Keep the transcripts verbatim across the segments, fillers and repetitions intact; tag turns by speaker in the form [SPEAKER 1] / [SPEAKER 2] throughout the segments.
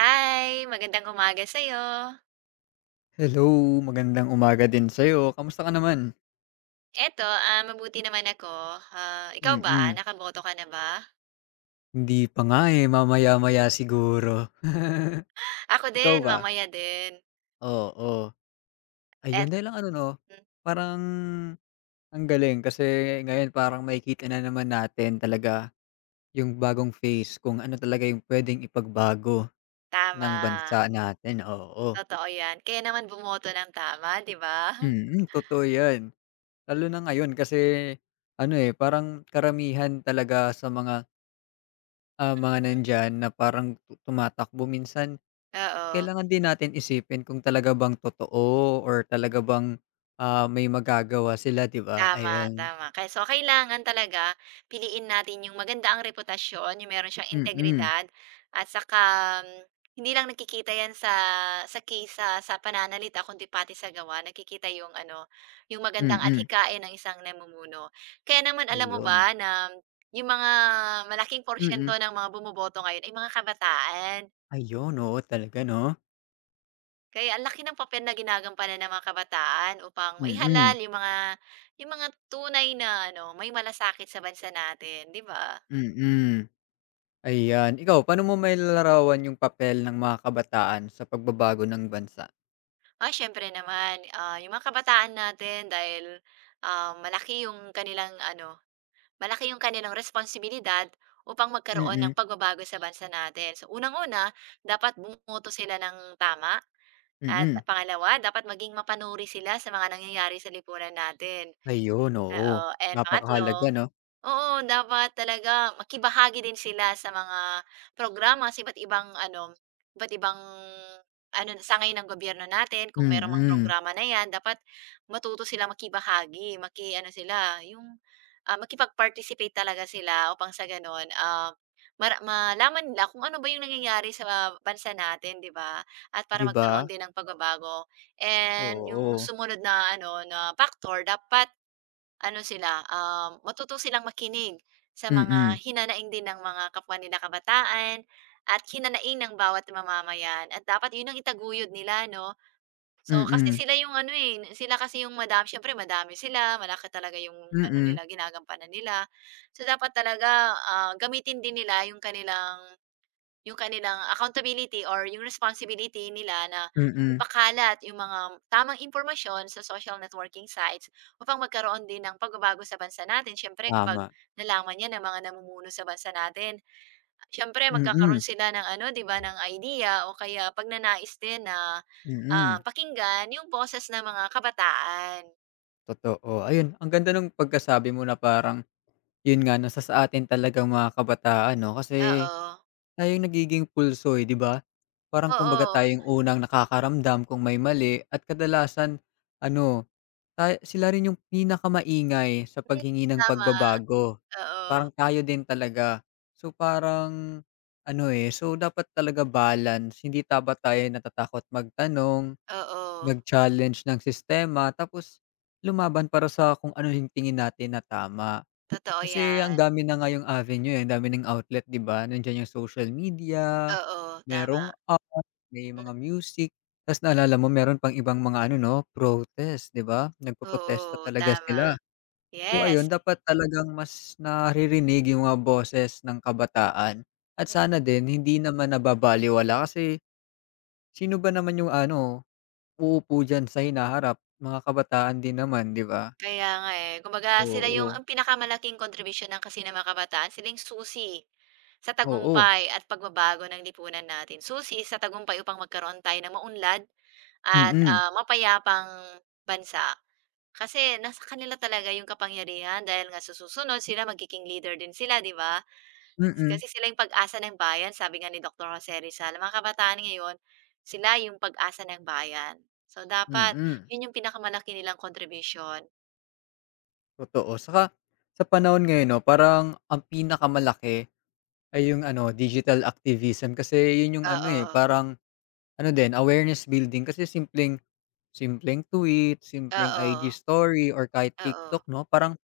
[SPEAKER 1] Hi, magandang umaga sa'yo.
[SPEAKER 2] Hello, magandang umaga din sa'yo. Kamusta ka naman?
[SPEAKER 1] Eto, ah, mabuti naman ako. Ah, ikaw ba,
[SPEAKER 2] Mm,
[SPEAKER 1] nakaboto ka na ba?
[SPEAKER 2] Hindi pa nga, eh, mamaya-maya siguro.
[SPEAKER 1] Ako
[SPEAKER 2] Ikaw
[SPEAKER 1] din,
[SPEAKER 2] ba?
[SPEAKER 1] mamaya din.
[SPEAKER 2] Oo, ayun
[SPEAKER 1] At
[SPEAKER 2] dahil lang ano 'no,
[SPEAKER 1] hmm,
[SPEAKER 2] parang ang galing kasi ngayon parang makikita na naman natin talaga yung bagong face kung ano talaga yung pwedeng ipagbago ng
[SPEAKER 1] Tama,
[SPEAKER 2] bansa natin, oo.
[SPEAKER 1] totoo 'yan. Kaya naman bumoto ng tama, 'di ba?
[SPEAKER 2] Mm, totoo 'yan. Lalo na ngayon kasi ano, eh, parang karamihan talaga sa mga Ah, mga nandiyan na parang tu tumatakbo minsan
[SPEAKER 1] Oo.
[SPEAKER 2] kailangan din natin isipin kung talaga bang totoo or talaga bang, ah, may magagawa sila 'di ba?
[SPEAKER 1] Tama,
[SPEAKER 2] Ayun.
[SPEAKER 1] tama. Kaya so kailangan talaga piliin natin yung maganda ang reputasyon, yung meron siyang
[SPEAKER 2] Mm,
[SPEAKER 1] integridad at saka mm, hindi lang nakikita 'yan sa sa case sa sa pananalita kundi pati sa gawa. Nakikita yung ano, yung magandang at
[SPEAKER 2] mm.
[SPEAKER 1] hikain ng isang namumuno. Kaya naman alam mo
[SPEAKER 2] Ayun.
[SPEAKER 1] ba na yung mga malaking porsiyento
[SPEAKER 2] Mm,
[SPEAKER 1] ng mga bumoboto ngayon ay mga kabataan.
[SPEAKER 2] ayun oo talaga 'no?
[SPEAKER 1] Kaya ang laki ng papel na ginagampanan ng mga kabataan upang maihalal
[SPEAKER 2] Mm,
[SPEAKER 1] yung mga yung mga tunay na ano, may malasakit sa bansa natin, 'di ba?
[SPEAKER 2] mm. Ayan, ikaw paano mo mailarawan yung papel ng mga kabataan sa pagbabago ng bansa?
[SPEAKER 1] Ah, siyempre naman, ah, yung mga kabataan natin dahil, ah, malaki yung kanilang ano, malaki yung kanilang responsibilidad upang magkaroon
[SPEAKER 2] Mm,
[SPEAKER 1] ng pagbabago sa bansa natin. So, unang-una, dapat bumoto sila ng tama at
[SPEAKER 2] mm.
[SPEAKER 1] pangalawa, dapat maging mapanuri sila sa mga nangyayari sa lipunan natin.
[SPEAKER 2] Ayun, oo.
[SPEAKER 1] Oo, and
[SPEAKER 2] Napakahalaga
[SPEAKER 1] pangatlo,
[SPEAKER 2] 'no?
[SPEAKER 1] oo dapat talaga makibahagi din sila sa mga programa sa iba't ibang ano, iba't ibang ano, sangay ng gobyerno natin kung meron mang
[SPEAKER 2] Mm,
[SPEAKER 1] programa na 'yan dapat matuto sila makibahagi, maki-ano sila yung, ah, makipag-participate talaga sila upang sa gano'n, ah, mara malaman nila kung ano ba yung nangyayari sa bansa natin, 'di ba? At para
[SPEAKER 2] 'di
[SPEAKER 1] magkaroon
[SPEAKER 2] ba?
[SPEAKER 1] din ng pagbabago. And yung
[SPEAKER 2] Oo,
[SPEAKER 1] sumunod na ano, na factor dapat ano sila, um, matuto silang makinig sa mga
[SPEAKER 2] mm.
[SPEAKER 1] hinanaing din ng mga kapwa nila kabataan at hinanaing ng bawat mamamayan at dapat yun ang itaguyod nila 'no. So, kasi
[SPEAKER 2] Mm,
[SPEAKER 1] sila yung ano, eh, sila kasi yung madami siyempre madami sila, malaki talaga yung ano
[SPEAKER 2] mm,
[SPEAKER 1] nila, ginagampanan nila. So, dapat talaga, ah, gamitin din nila yung kanilang yung kanilang accountability or yung responsibility nila na
[SPEAKER 2] mm,
[SPEAKER 1] ipakalat yung mga tamang impormasyon sa social networking sites upang magkaroon din ng pagbabago sa bansa natin. Siyempre kapag
[SPEAKER 2] tama,
[SPEAKER 1] nalaman 'yan ng mga namumuno sa bansa natin. Siyempre
[SPEAKER 2] mm,
[SPEAKER 1] magkakaroon sila ng ano, 'di ba, ng idea o kaya pagnanais din na, ah,
[SPEAKER 2] mm,
[SPEAKER 1] pakinggan yung boses ng mga kabataan.
[SPEAKER 2] totoo. Ayun, ang ganda nung pagkasabi mo na parang yun nga, nasa sa atin talagang mga kabataan 'no, kasi
[SPEAKER 1] Oo,
[SPEAKER 2] tayo yung nagiging pulso, eh, 'di ba? Parang kumbaga
[SPEAKER 1] oo,
[SPEAKER 2] tayong unang nakakaramdam kung may mali at kadalasan ano Tay sila rin yung pinakamaingay sa
[SPEAKER 1] hmm,
[SPEAKER 2] paghingi ng
[SPEAKER 1] tama,
[SPEAKER 2] pagbabago.
[SPEAKER 1] oo,
[SPEAKER 2] Parang tayo din talaga. So, parang ano, eh, so dapat talaga balance. Hindi dapat tayo natatakot magtanong,
[SPEAKER 1] oo,
[SPEAKER 2] mag-challenge ng sistema, tapos lumaban para sa kung ano yung tingin natin na tama.
[SPEAKER 1] totoo
[SPEAKER 2] Kasi ang
[SPEAKER 1] 'yan.
[SPEAKER 2] dami na ngayong avenue, eh, ang dami ng outlet 'di ba? Nandiyan yung social media,
[SPEAKER 1] Oo, tama,
[SPEAKER 2] merong app, may
[SPEAKER 1] mm,
[SPEAKER 2] mga music, ta's naalala mo meron pang ibang mga ano 'no, protest 'di ba? Nagpoprotesta
[SPEAKER 1] oo,
[SPEAKER 2] talaga
[SPEAKER 1] tama,
[SPEAKER 2] sila. So
[SPEAKER 1] yes.
[SPEAKER 2] ayun, dapat talagang mas naririnig yung mga boses ng kabataan at
[SPEAKER 1] Mm.
[SPEAKER 2] sana din hindi naman nababalewala kasi sino ba naman yung ano, uupo diyan sa hinaharap, mga kabataan din naman 'di ba?
[SPEAKER 1] Kaya nga, eh. Kumbaga sila
[SPEAKER 2] Oo,
[SPEAKER 1] yung ang pinakamalaking kontribusyon ng kasi ng mga kabataan, sila yung susi sa
[SPEAKER 2] oo.
[SPEAKER 1] tagumpay at pagbabago ng lipunan natin. Susi sa tagumpay upang magkaroon tayo ng maunlad at,
[SPEAKER 2] Mm,
[SPEAKER 1] ah, mapayapang bansa. Kasi nasa kanila talaga yung kapangyarihan dahil nga sa susunod sila magiging leader din sila, 'di ba?
[SPEAKER 2] mm,
[SPEAKER 1] Kasi sila yung pag-asa ng bayan, sabi nga ni Doktor Jose Rizal. Ang mga kabataan ngayon, sila yung pag-asa ng bayan. So
[SPEAKER 2] mm,
[SPEAKER 1] dapat
[SPEAKER 2] mm.
[SPEAKER 1] yun yung pinakamalaki nilang contribution.
[SPEAKER 2] Totoo. Saka sa panahon ngayon 'no, parang ang pinakamalaki ay yung ano, digital activism kasi yun yung ano, eh,
[SPEAKER 1] Oo.
[SPEAKER 2] parang ano din, awareness building kasi simpleng simpleng tweet, simpleng
[SPEAKER 1] Oo,
[SPEAKER 2] I G story or kahit
[SPEAKER 1] oo,
[SPEAKER 2] TikTok 'no, parang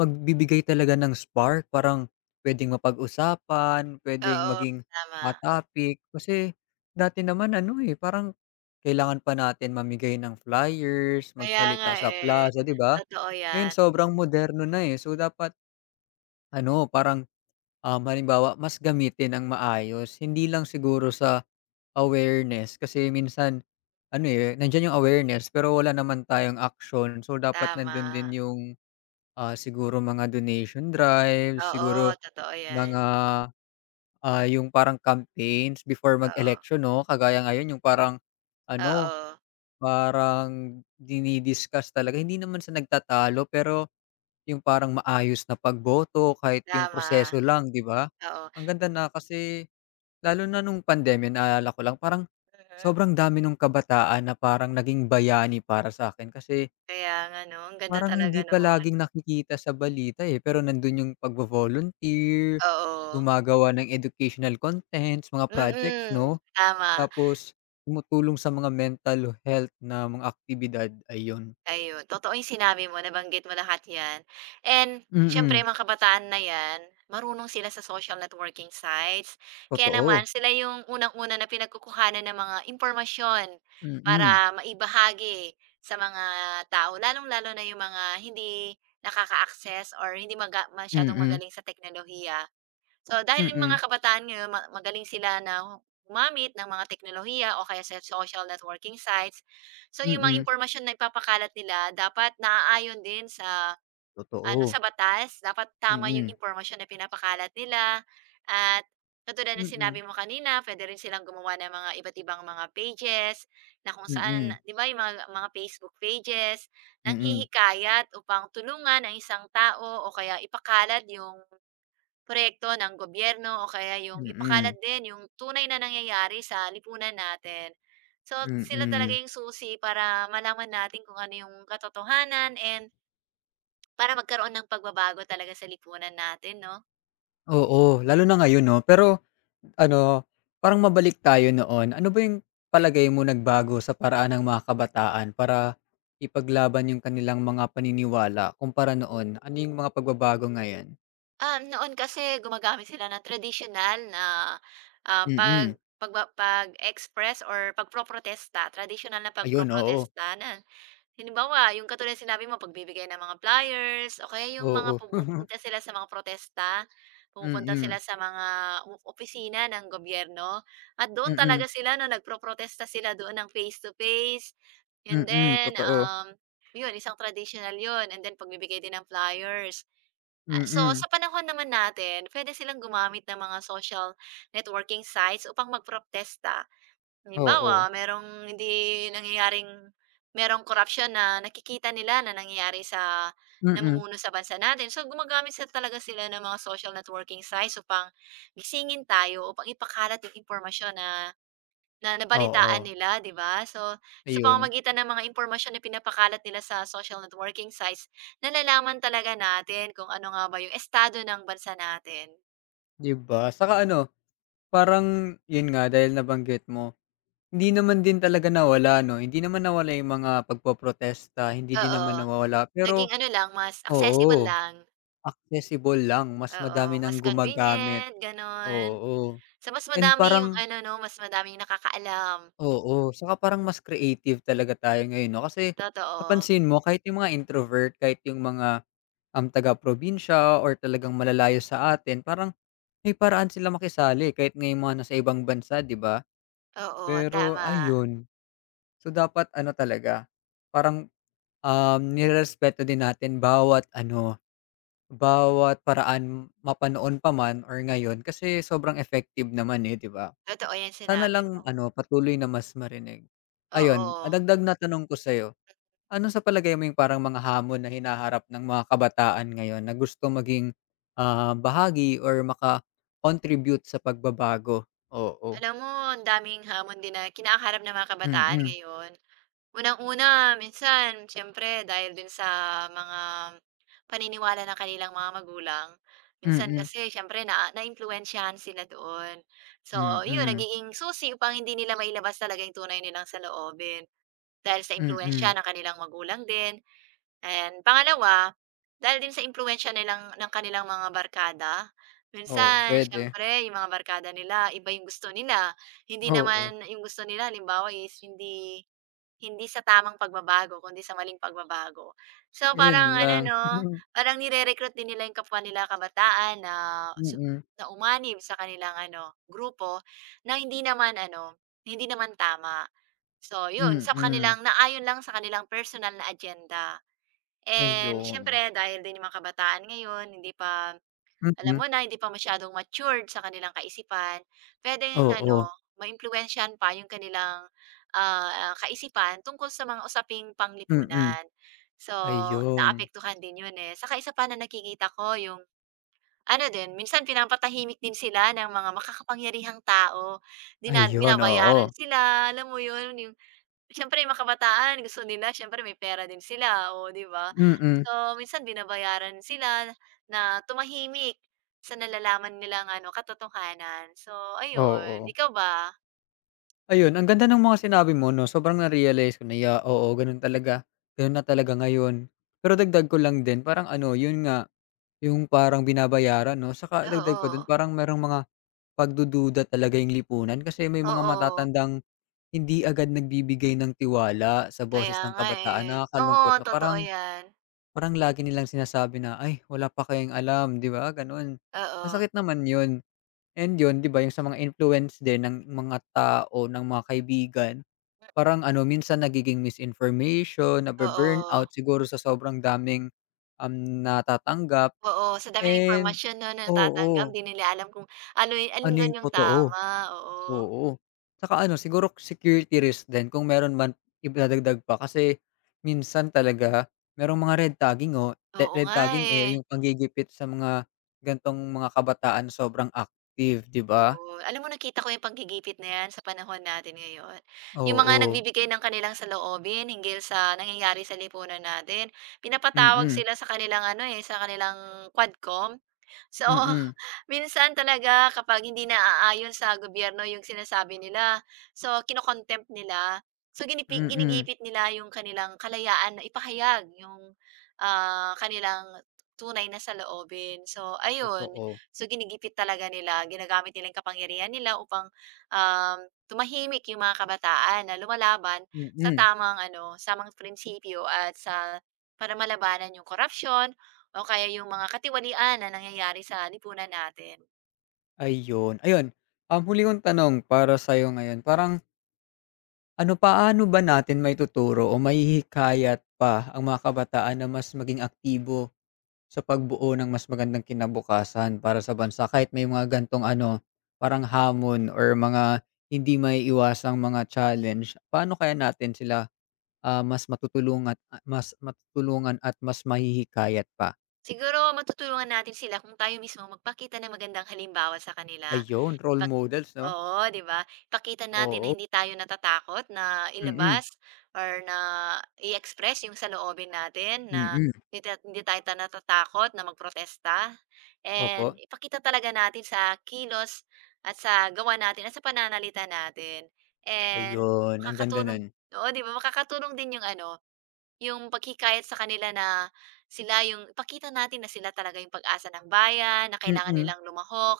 [SPEAKER 2] magbibigay talaga ng spark, parang pwedeng mapag-usapan, pwedeng
[SPEAKER 1] oo,
[SPEAKER 2] maging,
[SPEAKER 1] tama.
[SPEAKER 2] ah, topic. Kasi dati naman ano, eh, parang kailangan pa natin mamigay ng flyers,
[SPEAKER 1] Kaya nga,
[SPEAKER 2] magsalita sa
[SPEAKER 1] eh,
[SPEAKER 2] plaza, 'di ba?
[SPEAKER 1] totoo
[SPEAKER 2] Ngayon
[SPEAKER 1] 'yan,
[SPEAKER 2] sobrang moderno na, eh. So, dapat ano, parang, um, halimbawa mas gamitin ang maayos. Hindi lang siguro sa awareness kasi minsan ano, eh, nandiyan yung awareness pero wala naman tayong action. So, dapat nandun
[SPEAKER 1] tama.
[SPEAKER 2] din yung, ah, siguro mga donation drives,
[SPEAKER 1] Oo,
[SPEAKER 2] siguro
[SPEAKER 1] totoo
[SPEAKER 2] mga,
[SPEAKER 1] 'yan,
[SPEAKER 2] ah, yung parang campaigns before
[SPEAKER 1] oo,
[SPEAKER 2] mag-election 'no? Kagaya ngayon yung parang ano,
[SPEAKER 1] oo,
[SPEAKER 2] parang dini-discuss talaga hindi naman sa nagtatalo pero yung parang maayos na pagboto kahit yung
[SPEAKER 1] tama,
[SPEAKER 2] proseso lang, 'di ba?
[SPEAKER 1] oo.
[SPEAKER 2] Ang ganda na kasi lalo na nung pandemya naalala ko lang parang
[SPEAKER 1] Mhm,
[SPEAKER 2] sobrang dami nung kabataan na parang naging bayani para sa'kin kasi
[SPEAKER 1] kaya nga 'no, ang ganda
[SPEAKER 2] parang
[SPEAKER 1] talaga
[SPEAKER 2] hindi pa
[SPEAKER 1] noon,
[SPEAKER 2] laging nakikita sa balita, eh, pero nandun yung pagvo-volunteer,
[SPEAKER 1] oo,
[SPEAKER 2] gumagawa ng educational contents, mga projects
[SPEAKER 1] mm,
[SPEAKER 2] 'no?
[SPEAKER 1] tama.
[SPEAKER 2] Tapos tumutulong sa mga mental health na mga aktibidad, ayun.
[SPEAKER 1] Ayun, totoo yung sinabi mo, nabanggit mo lahat 'yan. And siyempre
[SPEAKER 2] Mm,
[SPEAKER 1] mga kabataan na 'yan, marunong sila sa social networking sites. Kaya naman
[SPEAKER 2] totoo.
[SPEAKER 1] sila yung unang-una na pinagkukuhanan ng mga impormasyon para
[SPEAKER 2] Mm,
[SPEAKER 1] maibahagi sa mga tao, lalong-lalo na yung mga hindi nakaka-access or hindi maga masyadong
[SPEAKER 2] mm,
[SPEAKER 1] magaling sa teknolohiya. So, dahil yung mga
[SPEAKER 2] mm.
[SPEAKER 1] kabataan ngayon ma magaling sila na gumamit ng mga teknolohiya o kaya sa social networking sites. So, yung mga
[SPEAKER 2] Mm.
[SPEAKER 1] impormasyon na ipapakalat nila dapat naaayon din sa ano,
[SPEAKER 2] Totoo.
[SPEAKER 1] sa batas. Dapat tama yung
[SPEAKER 2] Mm.
[SPEAKER 1] impormasyon na pinapakalat nila at katulad ng
[SPEAKER 2] Mm.
[SPEAKER 1] sinabi mo kanina, puwede rin silang gumawa ng mga iba't ibang mga pages na kung saan
[SPEAKER 2] Mm.
[SPEAKER 1] 'di ba yung mga mga Facebook pages, nang
[SPEAKER 2] Mm.
[SPEAKER 1] hihikayat upang tulungan ang isang tao o kaya ipakalat yung proyekto ng gobyerno o kaya yung
[SPEAKER 2] Mm.
[SPEAKER 1] ipakalat din yung tunay na nangyayari sa lipunan natin. So, sila talaga
[SPEAKER 2] Mm.
[SPEAKER 1] yung susi para malaman natin kung ano yung katotohanan and para magkaroon ng pagbabago talaga sa lipunan natin, 'no?
[SPEAKER 2] Oo, lalo na ngayon 'no. Pero ano, parang mabalik tayo noon. Ano ba yung palagay mo nagbago sa paraan ng mga kabataan para ipaglaban yung kanilang mga paniniwala kumpara noon? Ano yung mga pagbabago ngayon?
[SPEAKER 1] Um, noon kasi gumagamit sila ng traditional na, ah,
[SPEAKER 2] Mm.
[SPEAKER 1] pag pag pag-express or pagproprotesta, traditional na
[SPEAKER 2] Ayun, oo.
[SPEAKER 1] pagproprotesta na. Halimbawa, yung katulad sinabi mo pagbibigay ng mga flyers o kaya yung mga
[SPEAKER 2] Oo.
[SPEAKER 1] pumupunta sila sa mga protesta, pumupunta sila
[SPEAKER 2] Mm.
[SPEAKER 1] sa mga o opisina ng gobyerno at doon
[SPEAKER 2] Mm.
[SPEAKER 1] talaga sila 'no, protesta sila doon ng face to face and
[SPEAKER 2] Mm.
[SPEAKER 1] then,
[SPEAKER 2] Totoo.
[SPEAKER 1] um, yun isang traditional yun and then pagbibigay din ng flyers. Ah, so
[SPEAKER 2] Mm.
[SPEAKER 1] sa panahon naman natin pwede silang gumamit ng mga social networking sites upang magprotesta. Halimbawa,
[SPEAKER 2] Oo.
[SPEAKER 1] merong hindi nangyayaring merong korapsiyon na nakikita nila na nangyayari sa
[SPEAKER 2] Mm.
[SPEAKER 1] namumuno sa bansa natin. So, gumagamit sa talaga sila ng mga social networking sites upang gisingin tayo, upang ipakalat yung impormasyon na na nabalitaan
[SPEAKER 2] Oo.
[SPEAKER 1] nila, 'di ba? So, sa
[SPEAKER 2] Ayun.
[SPEAKER 1] pamamagitan ng mga impormasyon na pinapakalat nila sa social networking sites, nalalaman talaga natin kung ano nga ba yung estado ng bansa natin.
[SPEAKER 2] 'Di ba? Saka ano, parang 'yun nga dahil nabanggit mo, hindi naman din talaga nawala 'no, hindi naman nawala 'yung mga pagpoprotesta, hindi din
[SPEAKER 1] Oo,
[SPEAKER 2] naman nawawala pero
[SPEAKER 1] naging ano lang, mas accessible
[SPEAKER 2] oo,
[SPEAKER 1] lang.
[SPEAKER 2] accessible lang, mas
[SPEAKER 1] Oo,
[SPEAKER 2] madami ng
[SPEAKER 1] mas
[SPEAKER 2] gumagamit,
[SPEAKER 1] convenient, gano'n.
[SPEAKER 2] oo.
[SPEAKER 1] So, mas
[SPEAKER 2] And
[SPEAKER 1] madami yung
[SPEAKER 2] parang
[SPEAKER 1] ano 'no, mas madami yung nakakaalam,
[SPEAKER 2] oo, saka parang mas creative talaga tayo ngayon 'no, kasi
[SPEAKER 1] totoo.
[SPEAKER 2] napansin mo kahit 'yung mga introvert, kahit 'yung mga, um, taga-probinsya or talagang malalayo sa atin, parang may paraan sila makisali kahit nga 'yung mga nasa ibang bansa, 'di ba?
[SPEAKER 1] Oo,
[SPEAKER 2] Pero
[SPEAKER 1] tama.
[SPEAKER 2] ayun, so dapat ano talaga, parang, um, nirerespeto din natin bawat ano, bawat paraan mapa noon pa man or ngayon kasi sobrang effective naman, eh, 'di ba?
[SPEAKER 1] Totoo yan
[SPEAKER 2] Sana
[SPEAKER 1] sinabi mo,
[SPEAKER 2] lang ano, patuloy na mas marinig. Ayun, ah,
[SPEAKER 1] oo.
[SPEAKER 2] dagdag na tanong ko sa'yo, ano sa palagay mo yung parang mga hamon na hinaharap ng mga kabataan ngayon na gusto maging, ah, bahagi or maka-contribute sa pagbabago? Oo.
[SPEAKER 1] Alam mo ang daming hamon din na kinakaharap ng mga kabataan
[SPEAKER 2] Mm,
[SPEAKER 1] ngayon. Unang-una minsan siyempre dahil din sa mga paniniwala ng kanilang mga magulang. Minsan
[SPEAKER 2] mm,
[SPEAKER 1] kasi siyempre na naiimpluwensyahan sila doon. So, yun
[SPEAKER 2] mm,
[SPEAKER 1] nagiging susi upang hindi nila mailabas talaga yung tunay nilang saloobin. Dahil sa
[SPEAKER 2] mm,
[SPEAKER 1] impluwensiya
[SPEAKER 2] mm.
[SPEAKER 1] ng kanilang magulang din, and pangalawa, dahil din sa impluwensiya nilang ng kanilang mga barkada.
[SPEAKER 2] Oo,
[SPEAKER 1] Minsan
[SPEAKER 2] puwede.
[SPEAKER 1] siyempre yung mga barkada nila iba yung gusto nila, hindi
[SPEAKER 2] Oo,
[SPEAKER 1] naman yung gusto nila halimbawa is hindi hindi sa tamang pagbabago kundi sa maling pagbabago. So,
[SPEAKER 2] ayun
[SPEAKER 1] parang ano
[SPEAKER 2] lang.
[SPEAKER 1] 'no, parang nire-recruit din nila yung kapwa nila kabataan na su
[SPEAKER 2] Mm,
[SPEAKER 1] na umanib sa kanilang ano, grupo na hindi naman ano, hindi naman tama. So, yun sa
[SPEAKER 2] mm,
[SPEAKER 1] kanilang naayon lang sa kanilang personal na agenda. And
[SPEAKER 2] ayun.
[SPEAKER 1] siyempre dahil din yung mga kabataan ngayon hindi pa, alam
[SPEAKER 2] Mm,
[SPEAKER 1] mo na, hindi pa masyadong matured sa kanilang kaisipan, puwedeng ano,
[SPEAKER 2] oo,
[SPEAKER 1] maimpluwensyahan pa yung kanilang, ah, ah, kaisipan tungkol sa mga usaping
[SPEAKER 2] mm,
[SPEAKER 1] panglipunan. So,
[SPEAKER 2] ayun.
[SPEAKER 1] naapektuhan din yun, eh. Saka isa pa na nakikita ko yung ano din, minsan pinapatahimik din sila ng mga makakapangyarihang tao. Dina
[SPEAKER 2] Ayun,
[SPEAKER 1] binabayaran
[SPEAKER 2] oo.
[SPEAKER 1] sila, alam mo yun, yung. Siyempre yung mga kabataan gusto nila siyempre may pera din sila, oh, 'di ba?
[SPEAKER 2] Mm,
[SPEAKER 1] So, minsan binabayaran sila na tumahimik sa nalalaman nilang ano, katotohanan. So, ayun.
[SPEAKER 2] oo.
[SPEAKER 1] Ikaw ba?
[SPEAKER 2] Ayun, ang ganda ng mga sinabi mo 'no, sobrang na-realize ko na ya oo, gano'n talaga, gano'n na talaga ngayon. Pero dagdag ko lang din parang ano, yun nga, yung parang binabayaran 'no, saka dagdag pa dun
[SPEAKER 1] Oo,
[SPEAKER 2] parang merong mga pagdududa talaga yung lipunan kasi may mga
[SPEAKER 1] oo.
[SPEAKER 2] matatandang hindi agad nagbibigay ng tiwala sa boses
[SPEAKER 1] Kaya
[SPEAKER 2] ng
[SPEAKER 1] nga,
[SPEAKER 2] kabataan.
[SPEAKER 1] eh. Oo,
[SPEAKER 2] Nakakalungkot na
[SPEAKER 1] totoo
[SPEAKER 2] parang
[SPEAKER 1] 'yan.
[SPEAKER 2] parang lagi nilang sinasabi na, "Ay wala pa kayang alam," 'di ba, gano'n.
[SPEAKER 1] Oo,
[SPEAKER 2] Masakit naman 'yun and 'yun 'di ba yung sa mga influence din ng mga tao, ng mga kaibigan, parang ano minsan nagiging misinformation,
[SPEAKER 1] oo,
[SPEAKER 2] nabu-burnout siguro sa sobrang daming, um, natatanggap
[SPEAKER 1] oo. Sa dami ng
[SPEAKER 2] and
[SPEAKER 1] impormasyon 'no, na natatanggap,
[SPEAKER 2] oo,
[SPEAKER 1] 'di nila alam kung ano y alin
[SPEAKER 2] ano yung
[SPEAKER 1] dun yung
[SPEAKER 2] totoo.
[SPEAKER 1] tama, oo.
[SPEAKER 2] Oo. Tsaka ano siguro security risk din kung meron man idadagdag pa kasi minsan talaga merong mga red tagging, oh. Re
[SPEAKER 1] Oo
[SPEAKER 2] red
[SPEAKER 1] nga,
[SPEAKER 2] tagging,
[SPEAKER 1] eh.
[SPEAKER 2] eh, yung panggigipit sa mga gantong mga kabataan sobrang active, 'di ba?
[SPEAKER 1] Oo. Alam mo nakita ko yung panggigipit na yan sa panahon natin ngayon. Yung mga
[SPEAKER 2] Oo.
[SPEAKER 1] nagbibigay ng kanilang saloobin hinggil sa nangyayari sa lipunan natin, pinapatawag
[SPEAKER 2] Mm,
[SPEAKER 1] sila sa kanilang ano, eh, sa kanilang Quadcom. So,
[SPEAKER 2] mm,
[SPEAKER 1] minsan talaga kapag hindi naaayon sa gobyerno yung sinasabi nila, so kino nila. So, ginipi
[SPEAKER 2] mm.
[SPEAKER 1] ginigipit nila yung kanilang kalayaan na ipahayag yung, ah, kanilang tunay na saloobin. So, ayun.
[SPEAKER 2] Totoo.
[SPEAKER 1] So, ginigipit talaga nila, ginagamit nila yung kapangyarihan nila upang, um, tumahimik yung mga kabataan na lumalaban sa
[SPEAKER 2] Mm,
[SPEAKER 1] tamang ano, tamang prinsipyo at sa para malabanan yung korapsiyon o kaya yung mga katiwalian na nangyayari sa lipunan natin.
[SPEAKER 2] ayun. Ayun, um, huli kong tanong para sa'yo ngayon, parang ano, paano ba natin may maituturo o may mahihikayat pa ang mga kabataan na mas maging aktibo? Sa pagbuo ng mas magandang kinabukasan para sa bansa kahit may mga gan'tong ano, parang hamon or mga hindi maiiwasang mga challenge, paano kaya natin sila, ah, mas matutulungan at mas matutulungan at mas mahihikayat pa?
[SPEAKER 1] Siguro matutulungan natin sila kung tayo mismo magpakita ng magandang halimbawa sa kanila.
[SPEAKER 2] Ayun, role
[SPEAKER 1] Ipak
[SPEAKER 2] models 'no?
[SPEAKER 1] Oo, 'di ba? Ipakita natin na
[SPEAKER 2] Oo,
[SPEAKER 1] hindi tayo natatakot na
[SPEAKER 2] mm, mm.
[SPEAKER 1] ilabas or na i-express yung saloobin natin
[SPEAKER 2] Mm,
[SPEAKER 1] na
[SPEAKER 2] mm.
[SPEAKER 1] hindi, ta- hindi tayo ta- natatakot na magprotesta. And
[SPEAKER 2] Opo,
[SPEAKER 1] ipakita talaga natin sa kilos at sa gawa natin at sa pananalita natin. And
[SPEAKER 2] ayun ang ganda
[SPEAKER 1] makakatulong,
[SPEAKER 2] nun.
[SPEAKER 1] oo, 'di ba? Makakatulong din yung ano, yung paghikayat sa kanila na sila yung ipakita natin na sila talaga yung pag-asa ng bayan, na
[SPEAKER 2] Mm,
[SPEAKER 1] kailangan
[SPEAKER 2] mm,
[SPEAKER 1] nilang lumahok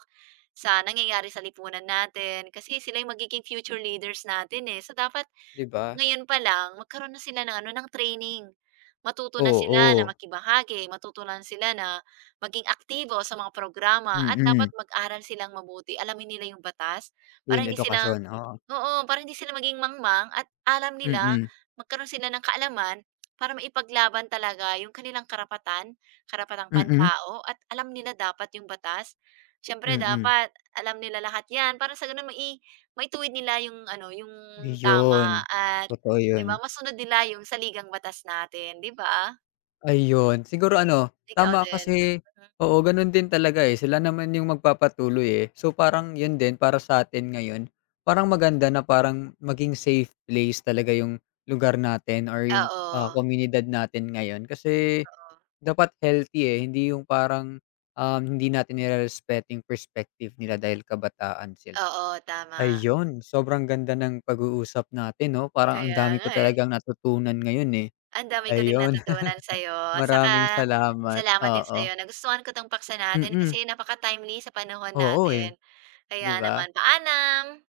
[SPEAKER 1] sa nangyayari sa lipunan natin kasi sila yung magiging future leaders natin, eh. So, dapat
[SPEAKER 2] 'di ba?
[SPEAKER 1] ngayon pa lang magkaroon na sila ng ano, ng training. Matuto na sila na
[SPEAKER 2] Oo,
[SPEAKER 1] makibahagi, matuto na sila na maging aktibo sa mga programa
[SPEAKER 2] mm.
[SPEAKER 1] at dapat
[SPEAKER 2] Mm.
[SPEAKER 1] mag-aral silang mabuti, alamin nila yung batas para
[SPEAKER 2] Yun
[SPEAKER 1] hindi sila
[SPEAKER 2] edukasyon, oo.
[SPEAKER 1] oo, para hindi sila maging mangmang at alam
[SPEAKER 2] Mm,
[SPEAKER 1] nila,
[SPEAKER 2] mm,
[SPEAKER 1] magkaroon sila ng kaalaman para maipaglaban talaga yung kanilang karapatan, karapatang
[SPEAKER 2] mm.
[SPEAKER 1] pantao at alam nila dapat yung batas. Siyempre
[SPEAKER 2] Mm.
[SPEAKER 1] dapat alam nila lahat 'yan para sa gano'n mai maituwid nila yung ano, yung
[SPEAKER 2] Ayun,
[SPEAKER 1] tama at
[SPEAKER 2] totoo
[SPEAKER 1] 'di
[SPEAKER 2] yun.
[SPEAKER 1] ba masunod nila yung saligang batas natin, 'di ba?
[SPEAKER 2] Ayun, siguro ano,
[SPEAKER 1] Ikaw
[SPEAKER 2] tama
[SPEAKER 1] din?
[SPEAKER 2] kasi
[SPEAKER 1] Mhm.
[SPEAKER 2] oo, gano'n din talaga, eh, sila naman yung magpapatuloy, eh. So, parang yun din para sa atin ngayon, parang maganda na parang maging safe place talaga yung lugar natin or yung, ah,
[SPEAKER 1] Oo,
[SPEAKER 2] komunidad natin ngayon. Kasi
[SPEAKER 1] oo.
[SPEAKER 2] dapat healthy, eh, hindi yung parang, um, hindi natin nirerespeto yung perspective nila dahil kabataan sila.
[SPEAKER 1] Oo, tama.
[SPEAKER 2] Ayun, sobrang ganda ng pag-uusap natin 'no, parang ang
[SPEAKER 1] Kaya
[SPEAKER 2] dami ko
[SPEAKER 1] nga, eh.
[SPEAKER 2] talagang natutunan ngayon, eh.
[SPEAKER 1] Ang dami ko ding
[SPEAKER 2] Ayun.
[SPEAKER 1] natutunan sa'yo,
[SPEAKER 2] Maraming
[SPEAKER 1] saka
[SPEAKER 2] salamat,
[SPEAKER 1] salamat din
[SPEAKER 2] oo.
[SPEAKER 1] sa'yo. Nagustuhan ko 'tong paksa natin
[SPEAKER 2] Mm,
[SPEAKER 1] kasi napaka-timely sa panahon
[SPEAKER 2] oo, eh,
[SPEAKER 1] natin.
[SPEAKER 2] 'di
[SPEAKER 1] Kaya
[SPEAKER 2] ba?
[SPEAKER 1] naman, paalam.